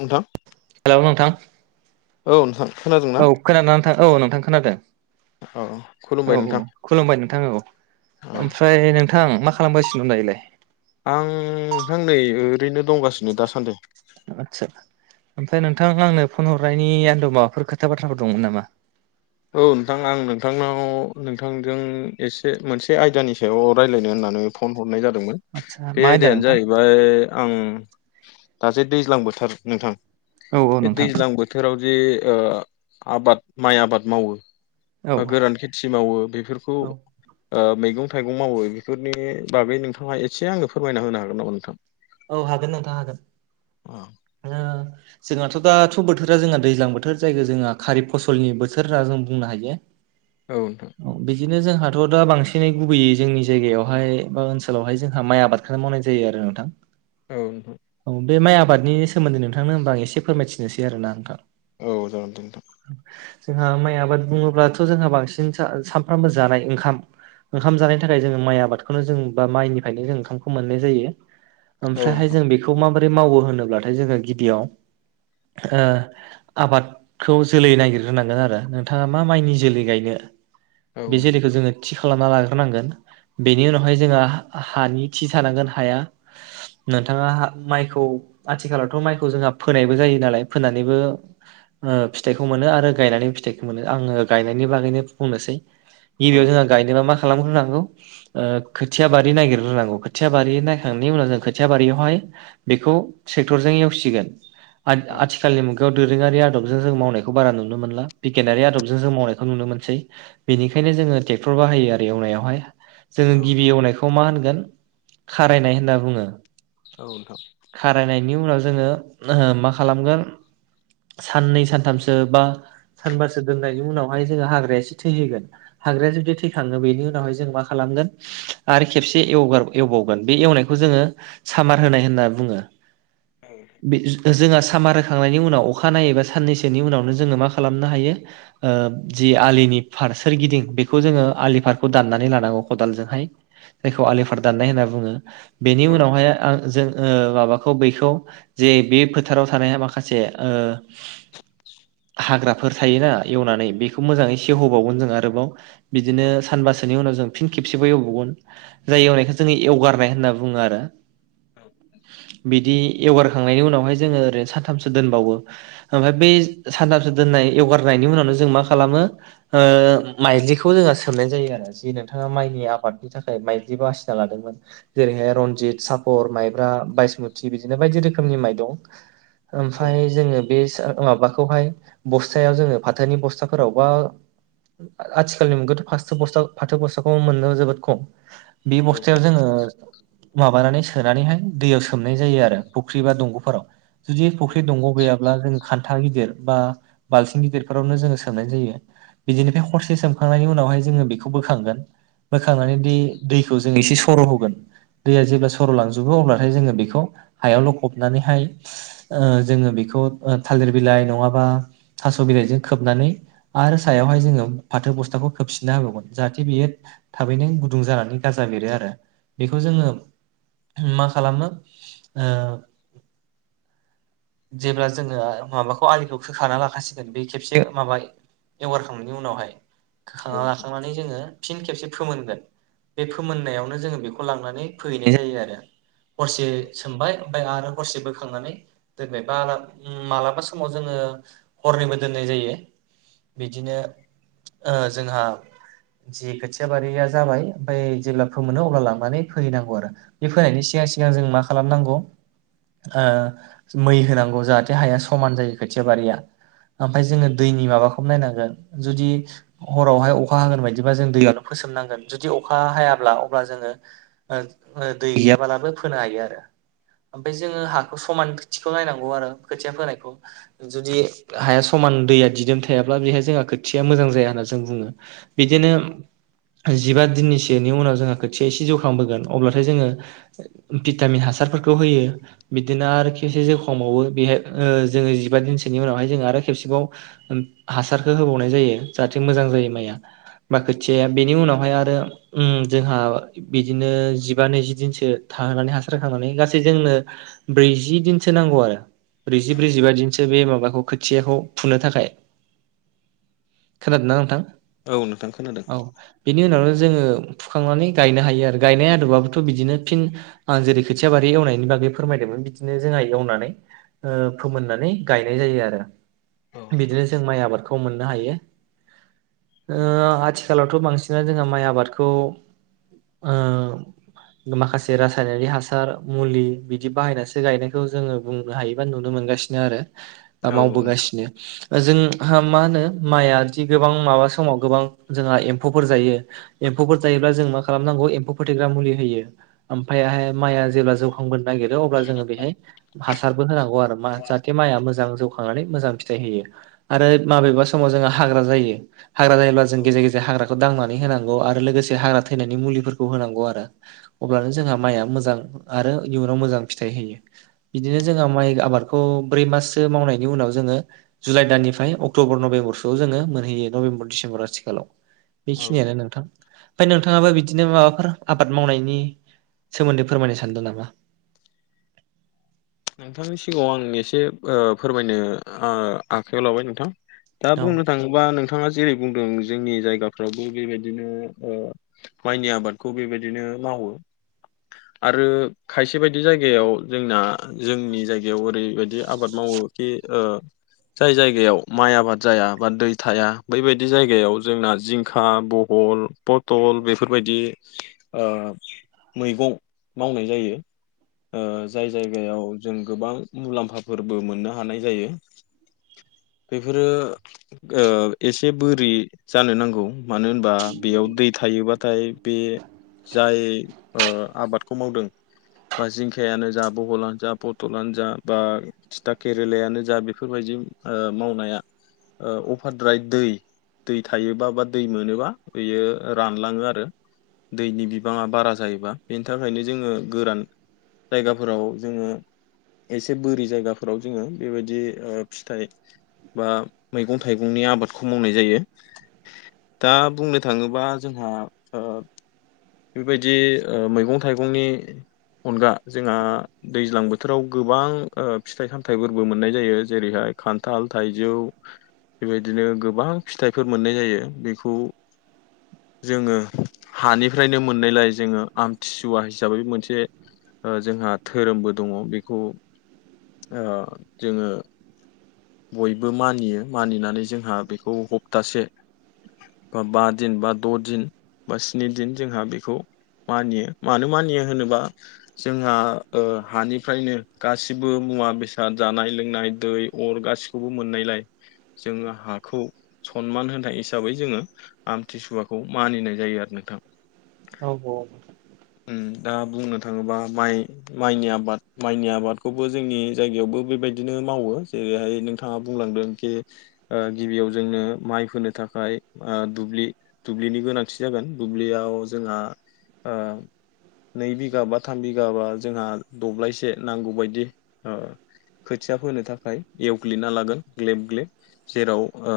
नोंथां हेलौ नोंथां औ नोंथां खोनादोंना औ खोनादों नोंथां औ नोंथां खोनादों औ औ खुलुमबाय औ नोंथां खुलुमबाय नोंथां औ औ ओमफ्राय नोंथां मा खालामगासिनो दायोलाइ आं नोंथां नै ओरैनो दंगासिनो दासान्दै आतसा ओमफ्राय नोंथां आंनो फन हरनायनि आन्दोआव माबाफोर खोथा बाथ्राफोर दंमोन नामा औ नोंथां आं नोंथांनाव नोंथांजों एसे मोनसे आयदानि सायाव रायलायनो होन्ना नै फन हरनाय जादोंमोन आदसा बे मा आयदा आयदायानो नोंथां जाहैबाय आं दाजे दैज्लां बोथोर नोंथां औ औ बे नोंथां दैज्लां बोथोराव जे ओ आबाद माइ आबाद मावो औ बा गोरान खेथि मावो बेफोरखौ औ मैगं थाइगं मावो बेफोरनि बागै नोंथाङा एसे आङनो फोरमायना होनो हागोन नामा नोंथां औ हागोन नोंथाङ हागोन ओ जोङाथ' दा थ' बोथोरा जोङा दैज्लां बोथोर जायखौ जोंहा खारिब फसलनि बोथोर होनना जों बुंनो हायो औथा बिदिनो जोंहाथ' दा बांसिनै गुबैयै जोंनि जायगायावहाय बा ओनसोलावहाय जोंहा माइ आबादखौनो मावनाय जायो आरो नोंथां औ नोंथां औ बे माइ आबादनि सोमोन्दै नोंथांनो होनबा आं एसे फोरमायथिनोसै आरो ना नोंथां औ जागोन दोंथां जोंहा माइ आबाद बुङोब्लाथ' जोंहा बांसिन सा सानफ्रामबो जानाय ओंखाम ओंखाम जानायनि थाखाय जोंङो माइ आबादखौनो जों बा माइनिफ्रायनो जों ओंखामखौ मोननाय जायो औ ओमफ्रायहाय जों बेखौ माबोरै मावो होनोब्लाथाय जोङो गिबियाव ओ आबाद खौ जोलै नागिरग्रोनांगोन आरो नोंथाङा मा माइनि जोलै गायनो बे नोंथां जोलैखो जोङो थिख खालामना लाग्रोनांगोन बेनि उनावहाय जोंहा हा हानि थि थानांगोन हाया नोंथाङा हा माइखौ आथिखालावथ' माइखौ जोंहा फोनायबो जायो नालाय फोनानैबो ओ फिथाइखौ मोनो आरो गायनानै फिथाइखौ मोनो आङो गायनायनि बागैनो बुंनोसै औ गिबियाव जोङा नोंथां गावनोगाव माख खालाम्रोनांगौ ओ खोथिया बारि नागि रग्रोनांगौ खोथिया बारि नायखांनायनि उनाव जों ख खोथिया बारियावहाय बेखौ सेेक्टरजों एवसिगोन आट आथिखालनि मुग दोरोङारि आदबजों जों मावनायखौ बारा नुनो मोनला बिगियानारि आदबजों जों मावनायखौ नुनो मोनसै बेनिखायन बेखायनो जोङो ट्रेकटर बाहायो आरो एवनायावहाय जोङो गिबि औ एवनायखौ मा होनगोन खारायनाय होनना बुङो नोंथां खारायनायनि उनाव जोङो ओ मा खालामगोन साननै सानथामसो बा सानबारसो दोननायनि उनावहाय जोङो हाग्राया एो थैहोगोन हाग्राया जुदि थैखाङो बेनि उनावहाय जों म खालाम आरो खेबसे एवबावगोन बे एवनायखौ जोङो सामार होनाय होनना बुङो औ जों सामार होखांनायनि उनाव अखा नायै एबा साननैसोनि उनावनो जोङो मा खालामनो हायो आनि फार सोरगिदिं बेखौ जोङो आलि फारखौ दाननानै लानांगौ खदालजोंहाय जायखौ आलिफार दाननाय होनना बुङो बेनि औ उनावहाय आं जों माबाखौ बैखौ जे बे फोथाराव थानाय माखासे हाग्राफोर थायोना एवनानै बेखौ मोजाङै सेवहोबावगोन जों आरोबाव औ बिदिनो नोंथां सानबासोनि उनाव जों फिन खेबसेबबो एवबावगोन जाय एवनायखौ जोङो एवगारनाय होनना बुङो आरो बि बिवगारखांनायनि उनावहाय ज ओरैनो सानथामसो दोनबावो ओमफ्राय बै सानथामसो द ार उनावनो ज मो माइखौ जों सनाय ज नों म आबादनि थाखाय माइ बासिना लादोंमोन जेरैहाय रनजित स फर माइब्रा बासमुथि बिदिनो बायदि रोखोमनि माइ दं औ ओमफ्राय जोङो बे माबाखौहाय बस्थायायाव जोङो फाथोनि बस्थाफोराव बा आथिखालनि मुगथ' फास बस्था फाथो बस्थाखौ मोनदों जोबोद खम बे औ बस्थायाव जोङो माबानानै सोनानैहाय दैयाव सोमनाय जायो आरो फुख्रि बा दंग'फोराव जुदि फुख्रि दंग' गैयाब्ला जों ाथा गिदिर बा बालथिं गिदिरफोरावनो जोङो सोमनाय जायो बिदिनिफ्राय हरसे सोमखांनायनि उनावहाय जोङो बेखौ बोखांगोन बोखांनानै बै दैखौ जों एसे सरहोगोन, दैया जेब्ला सर - लांजोबो अब्लाथाय जोङो बेखौ हायावल'बनानै ओ जोङो बेखौ ओ बिलाइ नङाबा थास बिलाइजों खोबनानै आरो सायावहाय जोङो फाथो बस्टाखौ खोबसिन खिना हाबावगमोन जाहाथे बेयो थाबैनो गुदुं जानानै गारजा बेरो आरो बेखौ जोङो मा खालामो [inaudible] जेब्ला जोङो माबाखौ आलिखौ खोखाना लाखाासिगोन बे खेबसे माबा एगारखांनायनि उनावहाय औ होखांना लाखांनानै जोङो खाबसिन खेबसे फोमोनगोन। बे फोमोननायावनो जोङो बेखौ लांनानै फोहैनाय जायो आरो। हरसे सोमबाय ओमफ्राय आरो हरसे बोखांनानै दोनबाय बाला- ओम मालाबा समाव जोङो हरनैबो दोननाय जायो बिदिनो ओ जोंहा जि खोथिया बारिया जाबाय ओमफ्राय जेब्ला फोमोनो अब्ला लांनानै फोहैनांगौ आरो। बे फोनायनायनि सिगां सिगां जों मा खालामनांगौ? ओ मै होनांगौ जाहाथे हाया समान जायो खोथिया बारिया ओमफ्राय जोङो दैनि माबाखौ नायनांगोन जुदि हरावहाय अखा हागोन बायदिबा जों दैयावनो फो सोमनांगोन जुदि अखा हाब्ला अब्ला जोङो ओ दै गैयाबालाबो फोनो हायो आरो। ओमफ्राय जोङो औ हाखौ समान खोथिखौ नायनांगौ आरो खोथिया फोनायखौ जुदि हाया समान दैया दिदोम थायाब्ला बेहाय जोंहा खोथिया मोजां जाया होनना जों बुङो बिदिनो जिबा दिननिसोनि उनाव जोंहा खोथिया एसे जौखांबोगोन अब्ला जोङो भिटामिन हासारफोरखौ होयो बिदिनो आरो खिबसे [inaudible] मावावो बेहाय ओ जोङो जिबा दिनसोनि उनावहाय जोङो आरो खेबसेबाव हासारखो होबावनाय जायो जाहाथे मोजां जा जायो माइया ओमफाय खोथिया बेनि उनावहाय आरो उम जोंहा बिदिनो जिब बा नैजि दिनसो थाहोनानै हासारखांनानै गासै जोंनो ब्रैजि दिनसो नांगौ आरो। ब्रैजिब्रैजिबा दिनसो बे माबाखौ खोथियाखौ फुनो थाखाय। खोनादोंना नोंथां? औ नोंथां खोनादों औ बेनि उनावनो जोङो फुखांनानै गायनो हायो आरो गायनाय आदबाबो थ' बिदिनो फिन आं जेरै खोथिया बारि एवनायनि बागै फोरमायदोंमोन बिदिनो जोंहा एवनानै ओ फोमोननानै गायनाय जायो आरो औ नोंथां बिदिनो जों माइ आबादखौ खौ मोननो हायो। ओ आथिखालावथ' बांसिनानो जोंहा माइ आबादखौ ओ माखासे रासायनारि हासार मुलि बिदि बाहायनासो गायनायखौ जोङो बुंनो हायो बा नु नुनो मोनगासिनो आरो बा औ मावबोगासिनो। जोंहा मा होनो माइआदि गोबां माबा समाव गोबां जोंहा एम्फौफोर जायो एम म्फौफोर जायोब्ला जों मा खालामनांगौ एम्फौ फोथैग्रा मुलि होयो ओमफायहाय माइआ जेब्ला जौखांबोनो नागिरो अब्ला जोङो बेहाय हासारबो होनांगौ आरो मा जाहाथे माइआ मोजां जौखांनानै मोजां फिथाइ होयो आरो माबेबा समाव जोङा हाग्रा जायो हाग्रा जायोब्ला जों गेजेर गेजेर हाग्राखौ दांनानै होनांगौ आरो लोगोसे हाग्रा थैनायनि मुलि फो फोरखौ होनांगौ आरो। अब्लानो जोंहा माइआ मोजां आरो इयुनाव मोजां फिथाइ होयो बिदिनो जोंहा माइ आबादखौ ब्रै माससो मावनायनि उनाव जोङो जुलाइ दाननिफ्राय अक्ट'बर नभेम्बरसोआव जोङो मोनहै यो नभेम्बर डिसेम्बर आथिखालाव औ बेखिनियानो नोंथां ओमफ्राय नोंथाङाबो बिदिनो माबाफोर आबाद मावनायनि सोमोन्दै फोरमायनो सानदों नामा? नोंथांनि सिगाङाव आं एसे ओ फोरमायनो ओ आखायाव लाबाय नोंथां। दा औ बुंनो थाङोबा नोंथाङा जेरै बुंदों जोंनि जायगा फ्रावबो बेबायदिनो ओ माइनि आबादखौ बेबायदिनो मावो। आरो खायसे बायदि जायगायाव जोंना जोंनि जायगायाव ओरैबायदि आबाद मावो खि ओ जाय जायगायाव माइ आबाद जाया बा दै थाया बैबायदि जायगायाव जोंना जिंखा बह बहल पथल बेफोरबायदि ओ मैगं मावनाय जायो। ओ जाय जाय गायाव जों गोबां मुलाम्फाफोरबो मोननो हानाय जायो। बेफोरो ओ एसे बोरि जानो नांगौ। मानो होनबा बेयाव दै थायोबाथाय बे जाय ओ आबादखौ मावदों बा जिंखायानो जा बहलानो जा पटलानो जा बा थिथा केरेलायानो जा बेफोरबायदि ओ मावनाया ओ अफारद्राय दै दै थायोबा बा दै मोनोबा बेयो रानलाङो आरो। दैनि बिबाङा बारा जायोबा बेनि थाखायनो जोङो गोरान जायगा फोराव जोङो एसे बोरि जायगाफोराव जोङो बेबायदि ओ फिथाइ बा मैगं थाइगंनि आबादखौ मावनाय जायो। दा बुंनो थाङोबा जोंहा ओ बेबायदि ओ मैगं थाइगंनि अनगा जोंहा दैज्लां बोथोराव गोबां ओ फिथाइ सामथाइफोरबो मोननाय जायो जेरैहाय खान्थाल थाइजौ बेबायदिनो गोबां फिथाइफोर मोननाय जायो बेखौ जोङो हानिफ्रायनो मोननायलाय जोङो आमथिसुवा हिसाबै मोनसे ओ जोंहा धोरोमबो दङ' बेखौ ओ जोङो बयबो मानियो मानिनानै जोंहा बेखौ हप्तासे बा बा दिन बा द' दिन बा स्नि दिन जोंहा बेखौ मानियो मानो मानियो होनोबा जोंहा ओ हानिफ्रायनो गासिबो मुवा बेसाद जानाय लोंनाय दै अर गासिखौबो मोननायलाय जोङो हाखौ सनमान होनाय हिसाबै जोङो आमथिसुवाखौ मानिनाय जायो आरो। [unintelligible] औ औ। उम दा बुंनो थाङोबा माइ माइनि आबाद माइनि आबादखौबो जोंनि जायगायावबो बेबायदिनो मावो जेरैहाय नोंथाङा बुंलांदों खि ओ गिबियाव जोंनो माइ फोनो थाखाय ओ दुब्लि दुब्लिनि गोनांथि जागोन दुब्लियाव जोंहा ओ नै बिघा बा थाम बिगाबा जोंहा दब्लायसे नांगौ बायदि ओ खोथिया फोनो थाखाय एवग्लिना लागोन ग्लेब ग्लेब जेराव ओ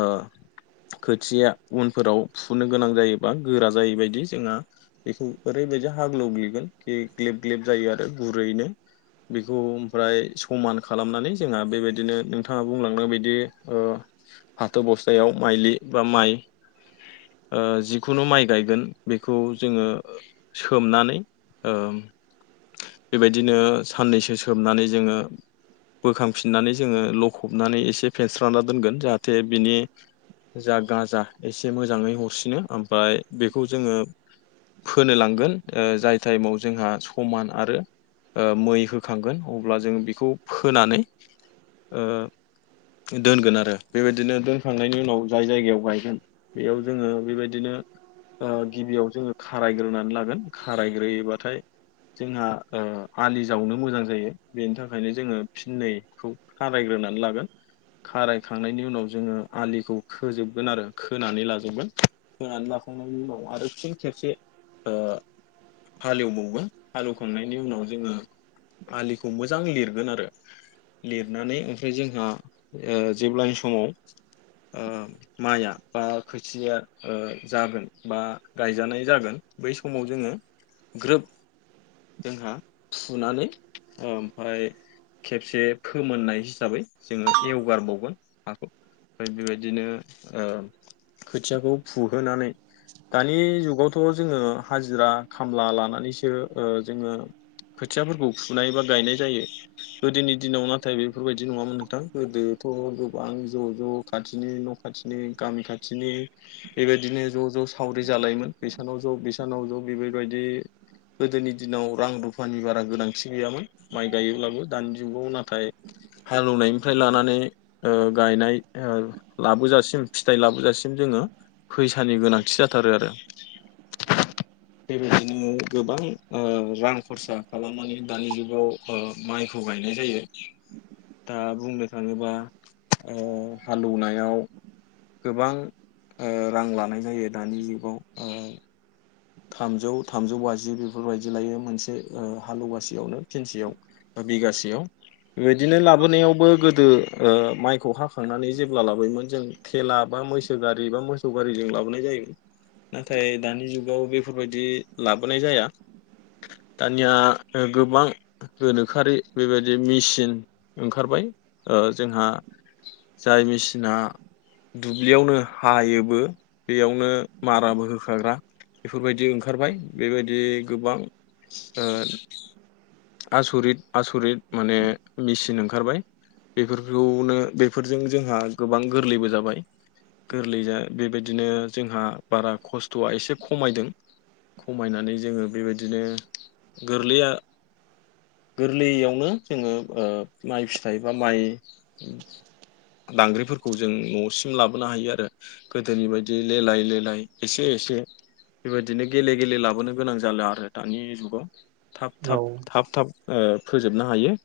खोथिया उनफोराव फुनो गोनां जायोबा गोरा जायैबायदि जोंहा बेखौ ओरैबायदि हाग्लौग्लिगोन खि ग्लेब ग्लेब जायो आरो गुरैनो बेखौ ओमफ्राय समान खालामनानै जोंहा बेबायदिनो नोंथाङा बुंलांनाय बायदि ओ फाथो बस्थायाव माइलि बा माइ ओ जिखुनु माइ गायगोन बे खौ जोङो सोमनानै ओ बेबायदिनो साननैसो सोबनानै जोङो बोखांफिननानै जोङो लखबनानै एसे फेनस्रांना दोनगोन जाहाथे बिनि जा गाजा एसे मोजाङै हरसिनो ओमफाय बेखौ जोङो फोनो लांगोन ओ जाय टाइमाव जोंहा समान आरो ओ मै होखांगोन अब्ला जों बेखौ फोनानै ओ दोनगोन आरो बेबायदिनो दोनखांनायनि उनाव जाय जायगायाव गायगोन बेयाव जोङो बेबायदिनो ओ गिबियाव जोङो खारायग्रोनानै लागोन खारायग्रोयोबाथाय जोंहा ओ आलि जावनो मोजां जायो बेनि थाखायनो जोङो फिननैखौ खारायग्रो नानै लागोन खारायखांनायनि उनाव जोङो आलिखौ खोजोबगोन आरो खोनानै लाजोबगोन खोनानै ला खांनायनि उनाव आरो फिन खेबसे ओ हालेवबावगोन हालेवखांनायनि उनाव जोङो आलिखौ मोजां लिरगोन आरो लिरनानै ओमफ्राय जोंहा ओ जेब्लानि समाव ओ माया बा खोथिया ओ जागोन बा गायजानाय जागोन बै समाव जोङो ग्रोब जोंहा फुनानै ओमफ्राय खेबसे फोमोननाय हिसाबै जोङो एवगारबावगोन हाखौ ओमफ्राय बेबायदिनो ओ खोथियाखौ फुहोनानै [inaudible] दानि जुगावथ' जोङो हाजिरा खामला लानानैसो ओ जोङो खोथियाफोरखौ फुनाय बा गायनाय जायो गोदोनि दिनाव नाथाय बेफोरबायदि नङामोन नोंथां गोदो थ' गोबां ज' ज' खाथिनि न' खाथिनि गामि खाथिनि बेबायदिनो ज' ज' सावरि जालायोमोन बैसानाव ज' बिसानाव ज' बेफोरबायदि गोदोनि दिनाव रां रुफानि बारा गोनांथि गैयामोन माइ गायोब्लाबो दानि जुगाव नाथाय हालेवनायनिफ्राय लानानै ओ गायनाय लाबोजासिम फिथाइ लाबोजासिम जों जो फैसानि गोनांथि जाथारो आरो। बेबायदिनो गोबां ओ रां खरसा खालामनानै दानि जुगाव ओ माइखौ गाय जायो दा बुंनो थाङोबा ओ हालौनायाव। गोबां ओ रां लानाय जायो दानि जुगाव ओ थामजौ थामजौ बाजि बेफोरबायदि लायो मोनसे ओ हालवासेयावनो फिनसेयाव बिगासेयाव बिदिनो लाबोनायावबो गोदो माइखौ हाखांनानै जेब्ला लाबोयोमोन जों खेला बा मैसो गारि बा मोसौ गारिजों लाबोनाय जायोमोन नाथाय दानि जुग बेफोरबायदि लाबोनाय जाया। दानिया गोबां गोनोखोआरि बेबायदि मेचिन ओंखारबाय। जोंहा जाय मेसिना दुब्लियावनो हायोबो बेयावनो माराबो होखाग्रा बेफोरबायदि ओंखारबाय बेबायदि गोबां आसरित आसरित माने मेसिन ओंखारबाय। बेफोरखौनो बेफोरजों जोंहा गोबां गोरलैबो जाबाय। गोरलै जा बेबायदिनो जोंहा बारा खस्थ'आ एसे खमायदों। खमायनानै जोङो बेबायदिनो गोरलै आ गोरलैयावनो जोङो ओ माइ फिथाइ बा माइ दांग्रिफोरखौ जों न'सिम लाबोनो हायो आरो। गोदोनि बायदि लेलाय लेलाय एसे एसे बेबायदिनो गेले गेले लाबोनो गोनां जाला आरो दानि जुगाव। थाब थाब औ थाब थाब ओ फोजोबनो हायो।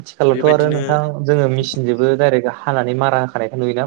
आथिखालावथ' आरो बेबायदिनो नोंथां जोङो मेसिनजोंबो दाइरेक हानानै मारा होखानायखौ नुयोना।